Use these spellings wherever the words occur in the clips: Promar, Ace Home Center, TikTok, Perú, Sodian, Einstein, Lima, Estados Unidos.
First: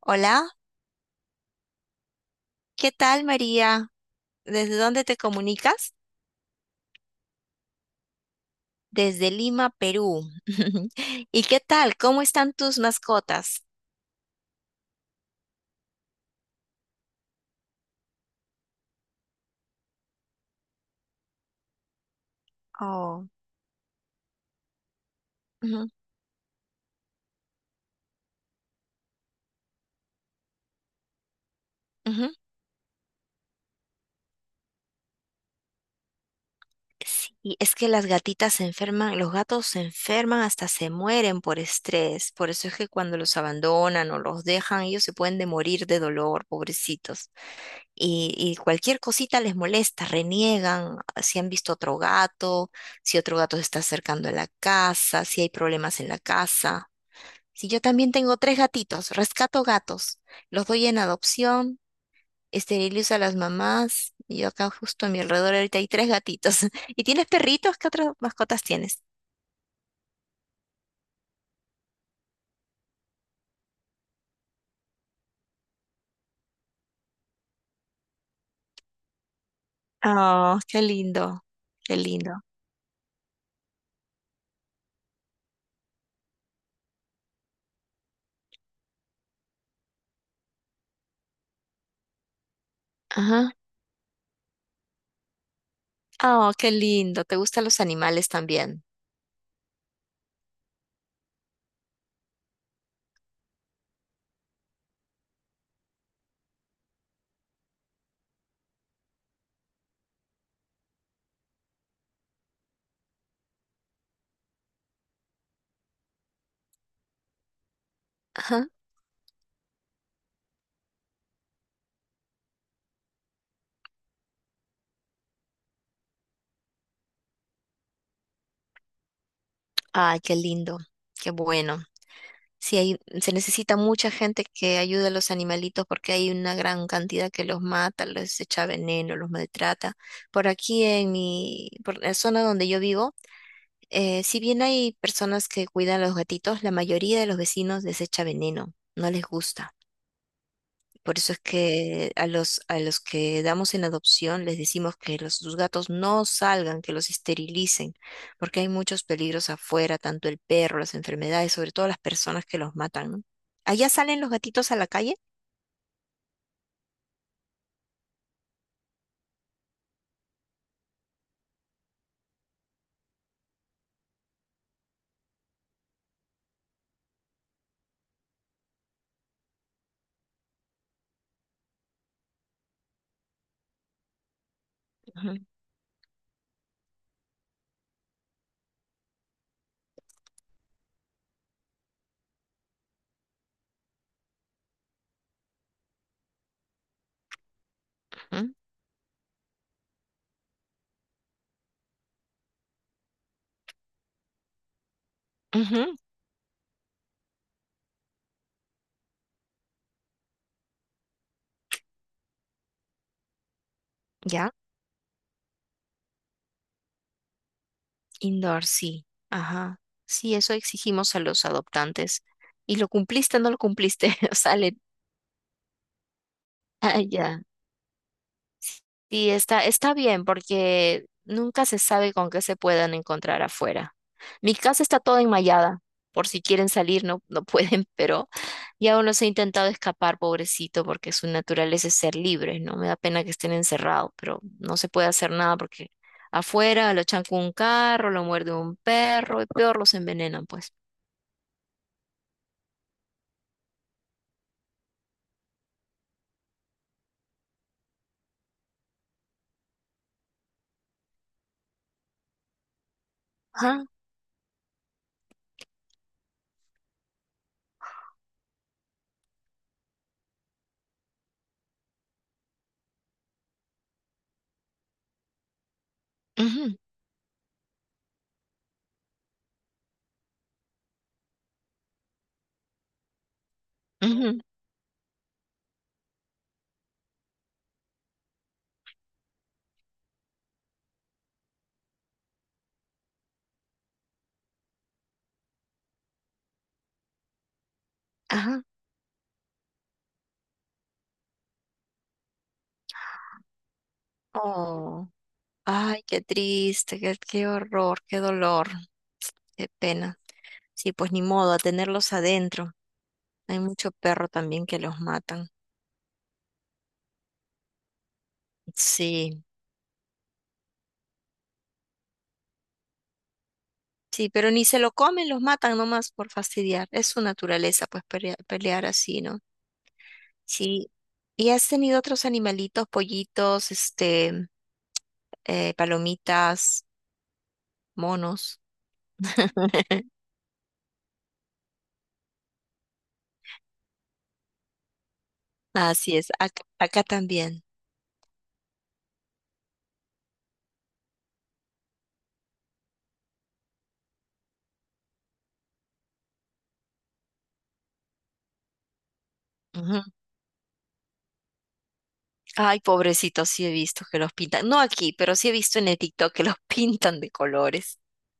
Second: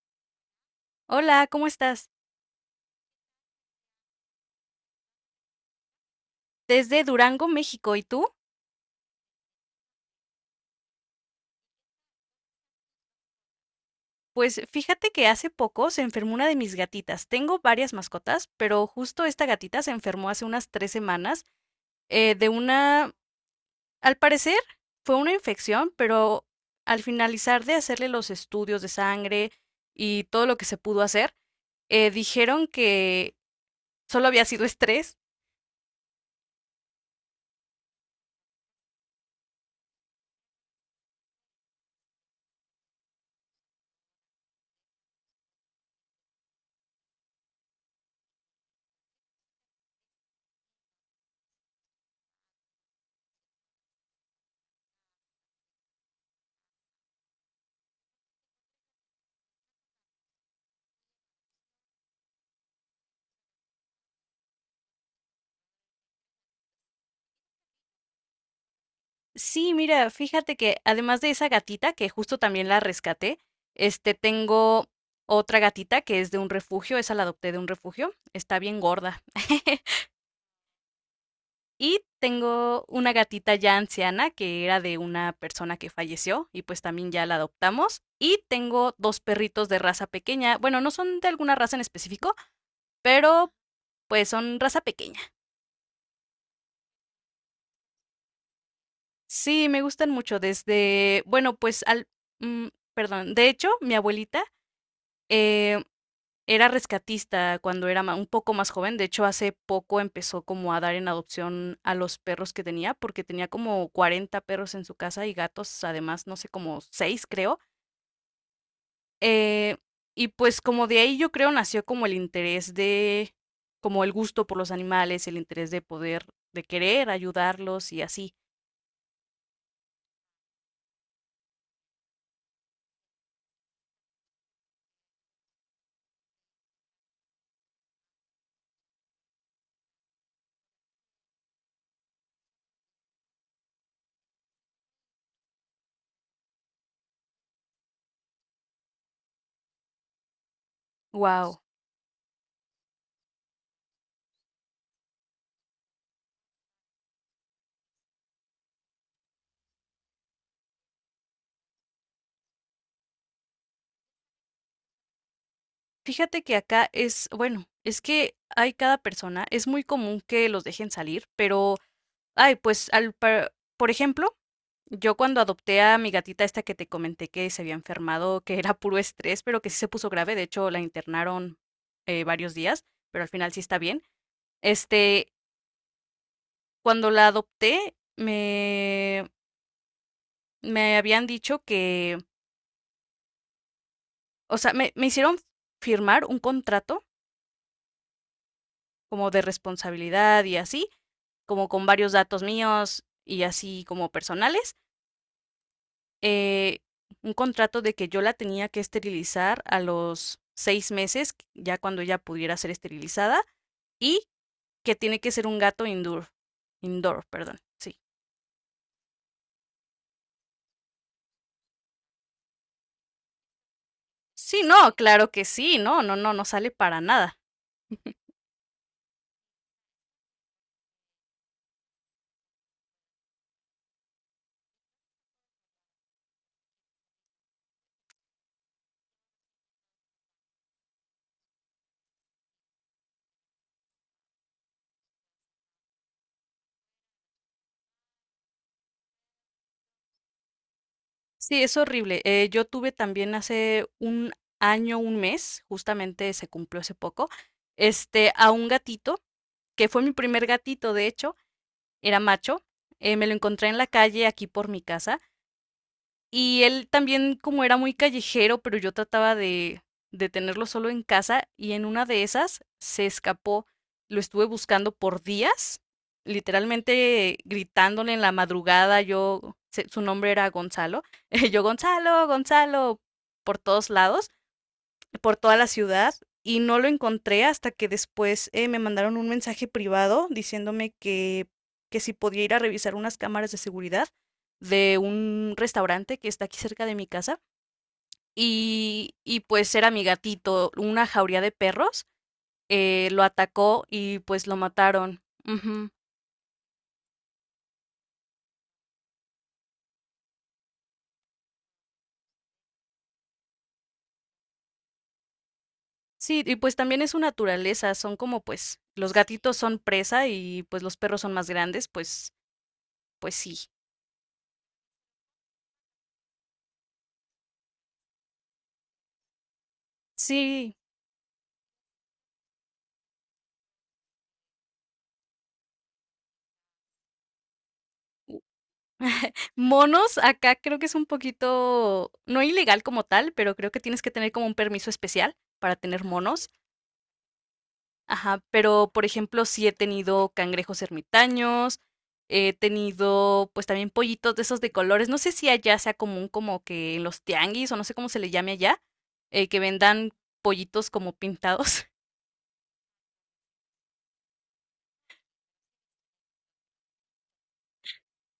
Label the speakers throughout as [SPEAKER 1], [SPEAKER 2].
[SPEAKER 1] Hola,
[SPEAKER 2] Hola, ¿cómo estás?
[SPEAKER 1] ¿qué tal María? ¿Desde dónde te comunicas?
[SPEAKER 2] Desde Durango, México. ¿Y tú?
[SPEAKER 1] Desde Lima, Perú. ¿Y qué tal? ¿Cómo están tus mascotas?
[SPEAKER 2] Pues fíjate que hace poco se enfermó una de mis gatitas. Tengo varias mascotas, pero justo esta gatita se enfermó hace unas 3 semanas de una,
[SPEAKER 1] Oh,
[SPEAKER 2] al parecer fue una
[SPEAKER 1] ujú,
[SPEAKER 2] infección, pero al finalizar de hacerle los estudios de sangre y todo lo que se pudo hacer,
[SPEAKER 1] ujú.
[SPEAKER 2] dijeron que solo había sido estrés.
[SPEAKER 1] Y es que las gatitas se enferman, los gatos se enferman hasta se mueren por estrés. Por eso es que cuando los abandonan o los dejan, ellos se pueden de morir de dolor, pobrecitos. Y cualquier cosita les molesta, reniegan si han visto otro gato, si otro gato se está acercando a la casa, si hay problemas en la casa. Si yo también tengo tres gatitos, rescato gatos, los doy en adopción, esterilizo a las mamás, y yo acá justo a mi alrededor ahorita hay tres gatitos. ¿Y tienes perritos? ¿Qué otras mascotas tienes?
[SPEAKER 2] Sí, mira, fíjate que además de esa gatita, que justo también la rescaté, tengo otra gatita que es de un refugio, esa la adopté de un refugio, está bien gorda.
[SPEAKER 1] Oh, qué lindo, qué
[SPEAKER 2] Y
[SPEAKER 1] lindo.
[SPEAKER 2] tengo una gatita ya anciana que era de una persona que falleció y pues también ya la adoptamos. Y tengo dos perritos de raza pequeña, bueno, no son de alguna raza en específico, pero
[SPEAKER 1] Ajá.
[SPEAKER 2] pues son raza pequeña.
[SPEAKER 1] Oh, qué lindo. ¿Te gustan los animales también?
[SPEAKER 2] Sí, me gustan mucho desde, bueno, pues al, mm, perdón, de hecho, mi abuelita... Eh, Era rescatista cuando era ma un poco más joven. De hecho, hace poco empezó como a dar en adopción a los perros que tenía, porque tenía como 40 perros en su casa y gatos, además, no sé, como 6, creo,
[SPEAKER 1] Ajá.
[SPEAKER 2] eh, y pues, como de ahí yo creo nació como el interés de, como el gusto por los animales, el interés de poder, de querer ayudarlos y así.
[SPEAKER 1] Ay, qué lindo, qué bueno. Si hay, se necesita mucha gente que ayude a los animalitos porque hay una gran cantidad que los mata, les echa veneno, los maltrata. Por aquí por la zona donde yo vivo, si bien hay personas que cuidan a los gatitos, la mayoría de los vecinos desecha veneno, no les gusta. Por eso es
[SPEAKER 2] Wow.
[SPEAKER 1] que a los que damos en adopción les decimos que los, sus gatos no salgan, que los esterilicen, porque hay muchos peligros afuera, tanto el perro, las enfermedades, sobre todo las personas que los matan, ¿no? ¿Allá salen los gatitos a la calle?
[SPEAKER 2] Fíjate que acá es bueno, es que hay cada persona, es muy común que los dejen salir, pero ay, pues, al par por ejemplo, yo cuando adopté a mi gatita esta que te comenté que se había enfermado, que era puro estrés, pero que sí se puso grave, de hecho, la internaron, varios días, pero al final sí está bien. Este,
[SPEAKER 1] Ujú,
[SPEAKER 2] Cuando la adopté, me habían dicho que, o sea, me hicieron firmar un contrato
[SPEAKER 1] ujú,
[SPEAKER 2] como de responsabilidad y así, como con varios datos míos y así como personales.
[SPEAKER 1] ujú.
[SPEAKER 2] eh, un contrato de que yo la tenía que esterilizar a los 6 meses, ya cuando ella pudiera ser esterilizada, y
[SPEAKER 1] ¿Ya?
[SPEAKER 2] que tiene que ser un gato indoor, indoor, perdón, sí.
[SPEAKER 1] Indoor, sí. Ajá. Sí, eso exigimos a los adoptantes. ¿Y lo cumpliste o no lo cumpliste?
[SPEAKER 2] Sí,
[SPEAKER 1] Salen.
[SPEAKER 2] no, claro que sí, no, no, no, no sale para nada.
[SPEAKER 1] Allá. Sí, está bien porque nunca se sabe con qué se puedan encontrar afuera. Mi casa está toda enmallada, por si quieren salir, no, no pueden, pero ya uno se ha intentado escapar, pobrecito, porque su naturaleza es ser libre, ¿no? Me da pena que estén encerrados, pero no se puede hacer nada porque afuera lo chanca un carro, lo muerde un perro y peor los envenenan, pues.
[SPEAKER 2] Sí, es horrible. Yo tuve también hace un año, un mes, justamente se cumplió hace poco, a un gatito, que fue mi primer gatito, de hecho, era macho. Me lo encontré en
[SPEAKER 1] Ajá,
[SPEAKER 2] la calle aquí por mi casa, y él también, como era muy callejero, pero yo trataba de, tenerlo solo en casa y en una de esas se escapó. Lo estuve buscando por días,
[SPEAKER 1] ujú,
[SPEAKER 2] literalmente gritándole en la madrugada. Yo, su nombre era Gonzalo. Yo, Gonzalo, Gonzalo, por todos lados,
[SPEAKER 1] ujú,
[SPEAKER 2] por toda la ciudad, y no lo encontré hasta que después me mandaron un mensaje privado diciéndome que si podía ir a revisar unas cámaras de seguridad de un restaurante que está aquí cerca de mi casa.
[SPEAKER 1] ajá.
[SPEAKER 2] Y pues era mi gatito, una jauría de perros, lo atacó y pues lo
[SPEAKER 1] Oh.
[SPEAKER 2] mataron. Ujú.
[SPEAKER 1] Ay, qué triste, qué horror, qué dolor, qué pena. Sí, pues ni modo, a tenerlos adentro. Hay mucho perro también que los matan.
[SPEAKER 2] Sí, y pues también es su naturaleza, son como, pues los
[SPEAKER 1] Sí,
[SPEAKER 2] gatitos son presa y pues los perros son más grandes, pues sí.
[SPEAKER 1] sí, pero ni se lo comen, los matan nomás por fastidiar. Es su naturaleza, pues pelear, así, ¿no?
[SPEAKER 2] Sí,
[SPEAKER 1] Sí. ¿Y has tenido otros animalitos, pollitos, palomitas, monos?
[SPEAKER 2] monos, acá creo que es un poquito, no ilegal como tal, pero creo que tienes que tener como un permiso especial para tener
[SPEAKER 1] Así es,
[SPEAKER 2] monos.
[SPEAKER 1] acá también.
[SPEAKER 2] Ajá, pero por ejemplo, sí he tenido cangrejos ermitaños, he tenido pues también pollitos de esos de colores. No sé si allá sea común, como que en los tianguis o no sé cómo se le llame allá, que vendan pollitos como pintados.
[SPEAKER 1] Ay, pobrecitos, sí he visto que los pintan. No aquí, pero sí he visto en el TikTok que los pintan de colores.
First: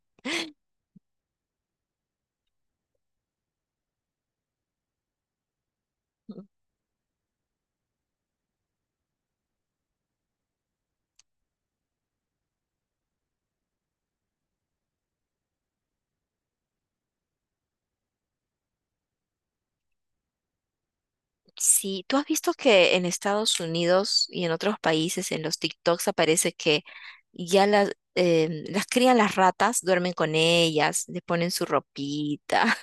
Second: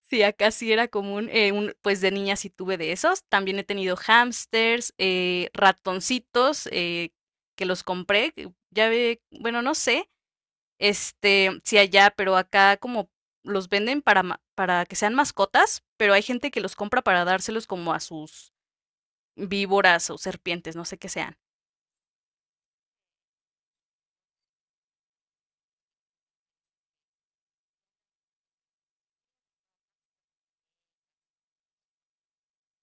[SPEAKER 2] Sí, acá sí era común. Pues de niña sí tuve de esos. También he tenido hámsters,
[SPEAKER 1] Ujú.
[SPEAKER 2] ratoncitos, que los compré. Que ya ve, bueno, no sé, si allá, pero acá como los venden para, para que sean mascotas, pero hay gente que los compra para dárselos como a sus víboras o serpientes, no sé qué sean.
[SPEAKER 1] Sí, tú has visto que en Estados Unidos y en otros países, en los TikToks aparece que ya las crían las ratas, duermen con ellas, le ponen su ropita.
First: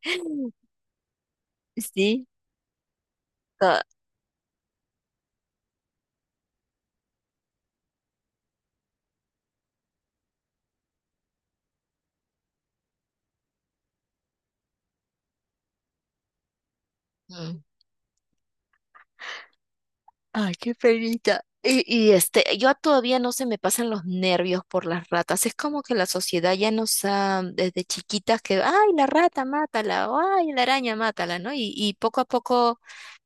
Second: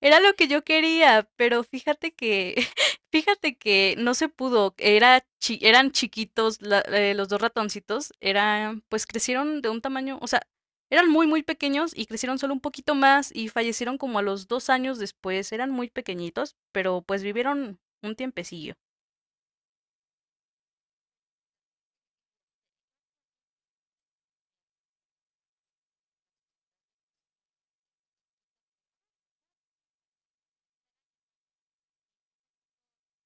[SPEAKER 2] Era lo que yo quería, pero fíjate
[SPEAKER 1] Sí.
[SPEAKER 2] que, fíjate
[SPEAKER 1] Ah,
[SPEAKER 2] que no se pudo. Era eran chiquitos, los dos ratoncitos, eran, pues crecieron de un tamaño, o sea, eran muy, muy pequeños y crecieron solo un poquito más y fallecieron como a los 2 años después. Eran muy pequeñitos, pero pues
[SPEAKER 1] mm.
[SPEAKER 2] vivieron un tiempecillo.
[SPEAKER 1] Ay, qué penita. Yo todavía no se me pasan los nervios por las ratas. Es como que la sociedad ya nos ha, desde chiquitas que, ay, la rata, mátala, o ay, la araña, mátala, ¿no? Y poco a poco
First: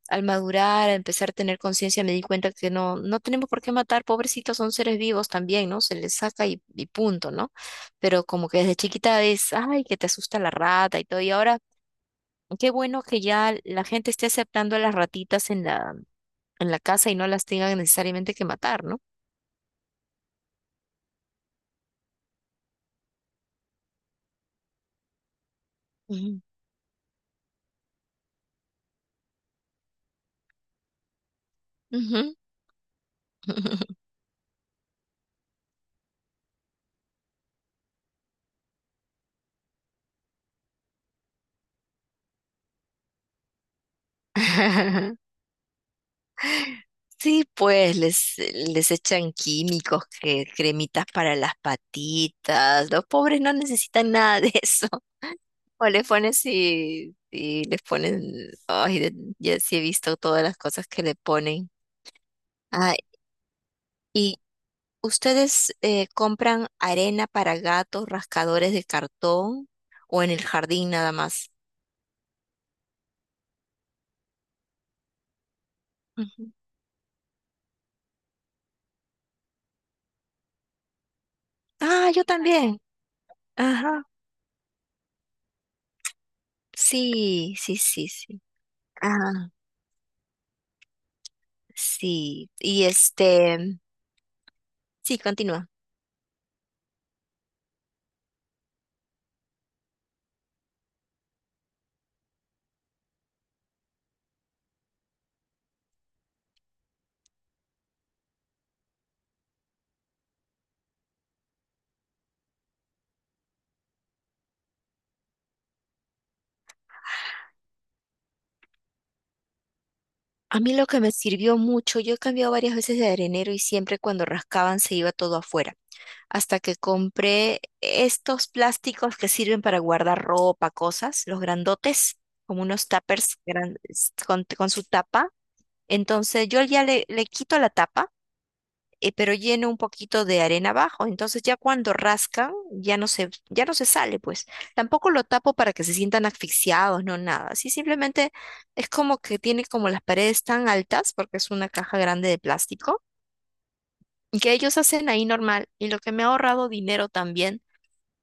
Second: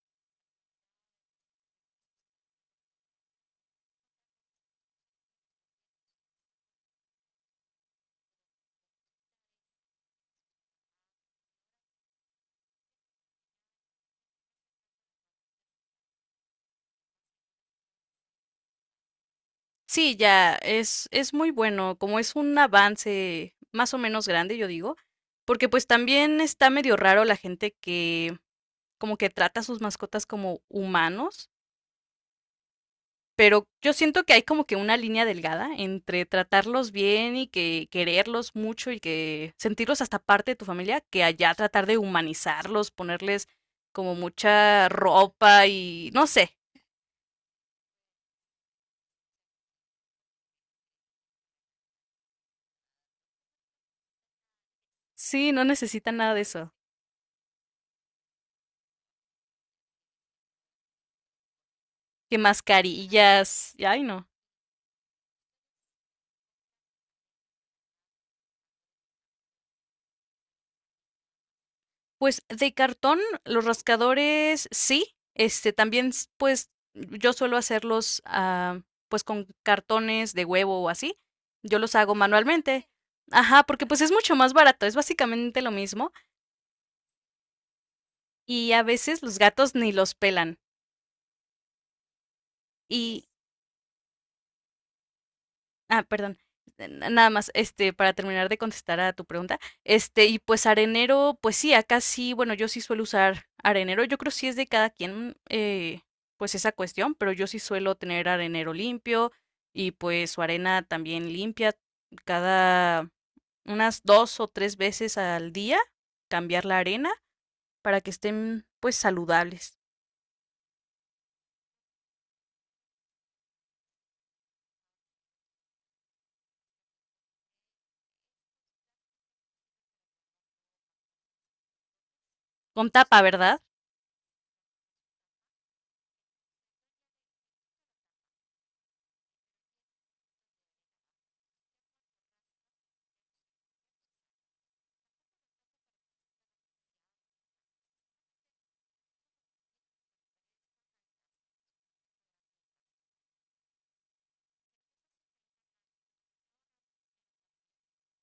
[SPEAKER 1] al madurar, a empezar a tener conciencia, me di cuenta que no, no tenemos por qué matar, pobrecitos, son seres vivos también, ¿no? Se les saca y punto, ¿no? Pero como que desde chiquita es, ay, que te asusta la rata y todo, y ahora qué bueno que ya la gente esté aceptando a las ratitas en la casa y no las tengan necesariamente que matar, ¿no?
[SPEAKER 2] Sí, ya, es muy bueno, como es un avance más o menos grande, yo digo, porque pues también
[SPEAKER 1] Ujú.
[SPEAKER 2] está medio raro la gente que como que trata a sus mascotas como humanos,
[SPEAKER 1] Ujú.
[SPEAKER 2] pero yo siento que hay como que una línea delgada entre tratarlos bien y que quererlos mucho y que sentirlos hasta parte de tu familia, que allá tratar de humanizarlos, ponerles como mucha ropa y no sé.
[SPEAKER 1] Sí, pues les echan químicos, que, cremitas para las patitas. Los pobres no necesitan nada de eso.
[SPEAKER 2] Sí, no
[SPEAKER 1] O les
[SPEAKER 2] necesitan nada de
[SPEAKER 1] pones
[SPEAKER 2] eso.
[SPEAKER 1] y les ponen, ay, ya sí he visto todas las cosas que le ponen.
[SPEAKER 2] Que
[SPEAKER 1] Ah,
[SPEAKER 2] mascarillas, y ay no.
[SPEAKER 1] ¿y ustedes compran arena para gatos, rascadores de cartón o en el jardín nada más?
[SPEAKER 2] Pues de cartón, los rascadores sí, este también,
[SPEAKER 1] Ujú.
[SPEAKER 2] pues yo suelo hacerlos, pues con cartones de huevo o así. Yo los
[SPEAKER 1] Ah,
[SPEAKER 2] hago
[SPEAKER 1] yo también.
[SPEAKER 2] manualmente. Ajá, porque pues
[SPEAKER 1] Ajá.
[SPEAKER 2] es mucho más barato, es básicamente lo mismo
[SPEAKER 1] Sí, sí, sí, sí.
[SPEAKER 2] y a veces los
[SPEAKER 1] Ah,
[SPEAKER 2] gatos ni los pelan.
[SPEAKER 1] sí. Y
[SPEAKER 2] Y
[SPEAKER 1] sí, continúa.
[SPEAKER 2] Ah, perdón. Nada más, para terminar de contestar a tu pregunta, y pues arenero, pues sí, acá sí, bueno, yo sí suelo usar arenero, yo creo sí es de cada quien, pues esa cuestión, pero yo sí suelo tener arenero limpio y pues su arena también limpia cada unas dos o tres veces al día, cambiar la arena para que estén pues saludables.
[SPEAKER 1] A mí lo que me sirvió mucho, yo he cambiado varias veces de arenero y siempre cuando rascaban se iba todo afuera. Hasta que compré estos plásticos que sirven para guardar ropa, cosas, los grandotes, como unos
[SPEAKER 2] Con tapa,
[SPEAKER 1] tuppers
[SPEAKER 2] ¿verdad?
[SPEAKER 1] con su tapa. Entonces yo ya le quito la tapa, pero lleno un poquito de arena abajo. Entonces ya cuando rascan, ya no se sale, pues. Tampoco lo tapo para que se sientan asfixiados, no nada. Así simplemente es como que tiene como las paredes tan altas, porque es una caja grande de plástico, y que ellos hacen ahí normal. Y lo que me ha ahorrado dinero también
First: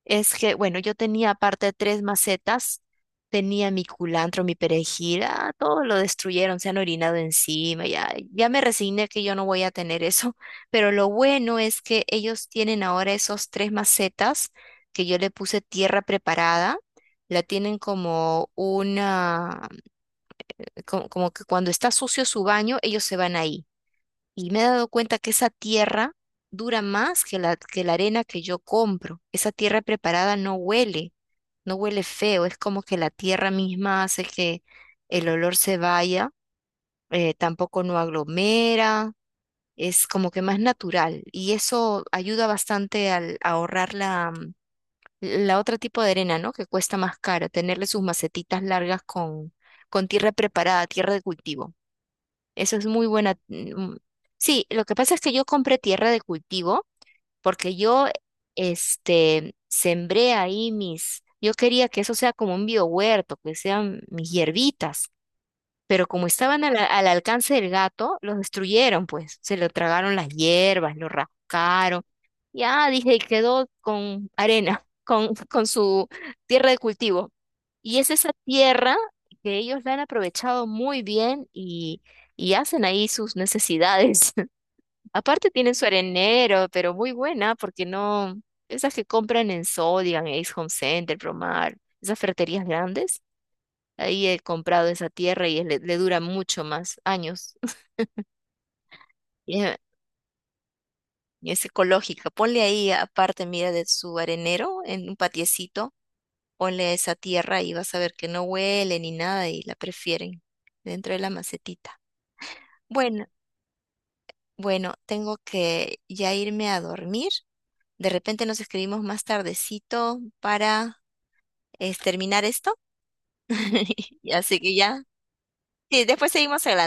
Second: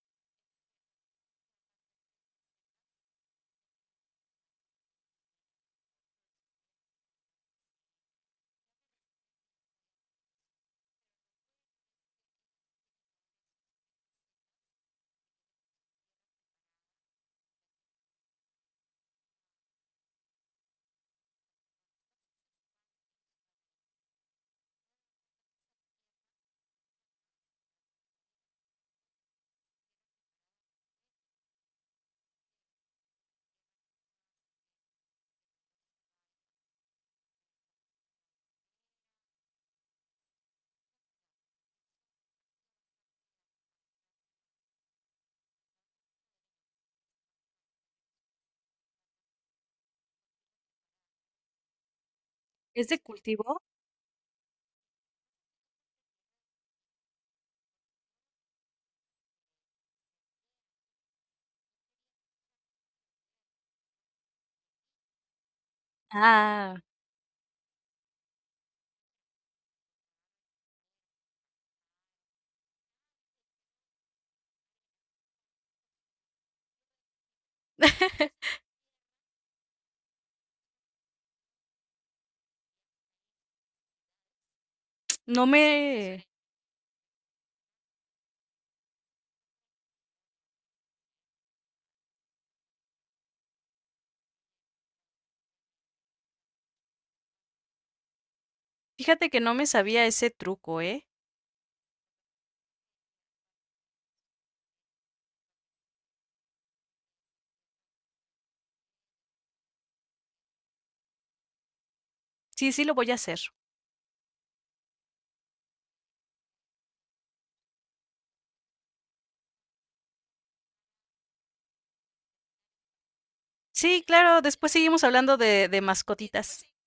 [SPEAKER 1] es que, bueno, yo tenía aparte tres macetas, tenía mi culantro, mi perejil, ah, todo lo destruyeron, se han orinado encima, ya, ya me resigné que yo no voy a tener eso, pero lo bueno es que ellos tienen ahora esos tres macetas que yo le puse tierra preparada, la tienen como que cuando está sucio su baño, ellos se van ahí. Y me he dado cuenta que esa tierra dura más que que la arena que yo compro, esa tierra preparada no huele feo, es como que la tierra misma hace que el olor se vaya, tampoco no aglomera, es como que más natural y eso ayuda bastante al a ahorrar la otra tipo de arena, ¿no? Que cuesta más cara, tenerle sus macetitas largas con tierra preparada, tierra de cultivo. Eso es
[SPEAKER 2] ¿Es de
[SPEAKER 1] muy buena.
[SPEAKER 2] cultivo?
[SPEAKER 1] Sí, lo que pasa es que yo compré tierra de cultivo porque yo sembré ahí yo quería que eso sea como un biohuerto, que sean mis hierbitas, pero como estaban
[SPEAKER 2] Ah,
[SPEAKER 1] al alcance del gato, los destruyeron, pues se lo tragaron las hierbas, lo rascaron, ya dije, y quedó con arena, con su tierra de cultivo. Y es esa tierra que ellos la han aprovechado muy bien y hacen ahí sus necesidades.
[SPEAKER 2] no
[SPEAKER 1] Aparte tienen su
[SPEAKER 2] me...
[SPEAKER 1] arenero, pero muy buena, porque no, esas que compran en Sodian, Ace Home Center, Promar, esas ferreterías grandes, ahí he comprado esa tierra y le dura mucho más años.
[SPEAKER 2] Fíjate que no
[SPEAKER 1] Y
[SPEAKER 2] me
[SPEAKER 1] es
[SPEAKER 2] sabía ese truco, ¿eh?
[SPEAKER 1] y es ecológica. Ponle ahí, aparte, mira, de su arenero, en un patiecito, ponle esa tierra y vas a ver que no huele ni nada y la prefieren dentro de la macetita.
[SPEAKER 2] Sí, sí lo voy a
[SPEAKER 1] Bueno,
[SPEAKER 2] hacer.
[SPEAKER 1] bueno, tengo que ya irme a dormir. De repente nos escribimos más tardecito para es terminar esto.
[SPEAKER 2] Sí, claro,
[SPEAKER 1] Así
[SPEAKER 2] después
[SPEAKER 1] que ya,
[SPEAKER 2] seguimos hablando de
[SPEAKER 1] sí, después
[SPEAKER 2] mascotitas.
[SPEAKER 1] seguimos hablando.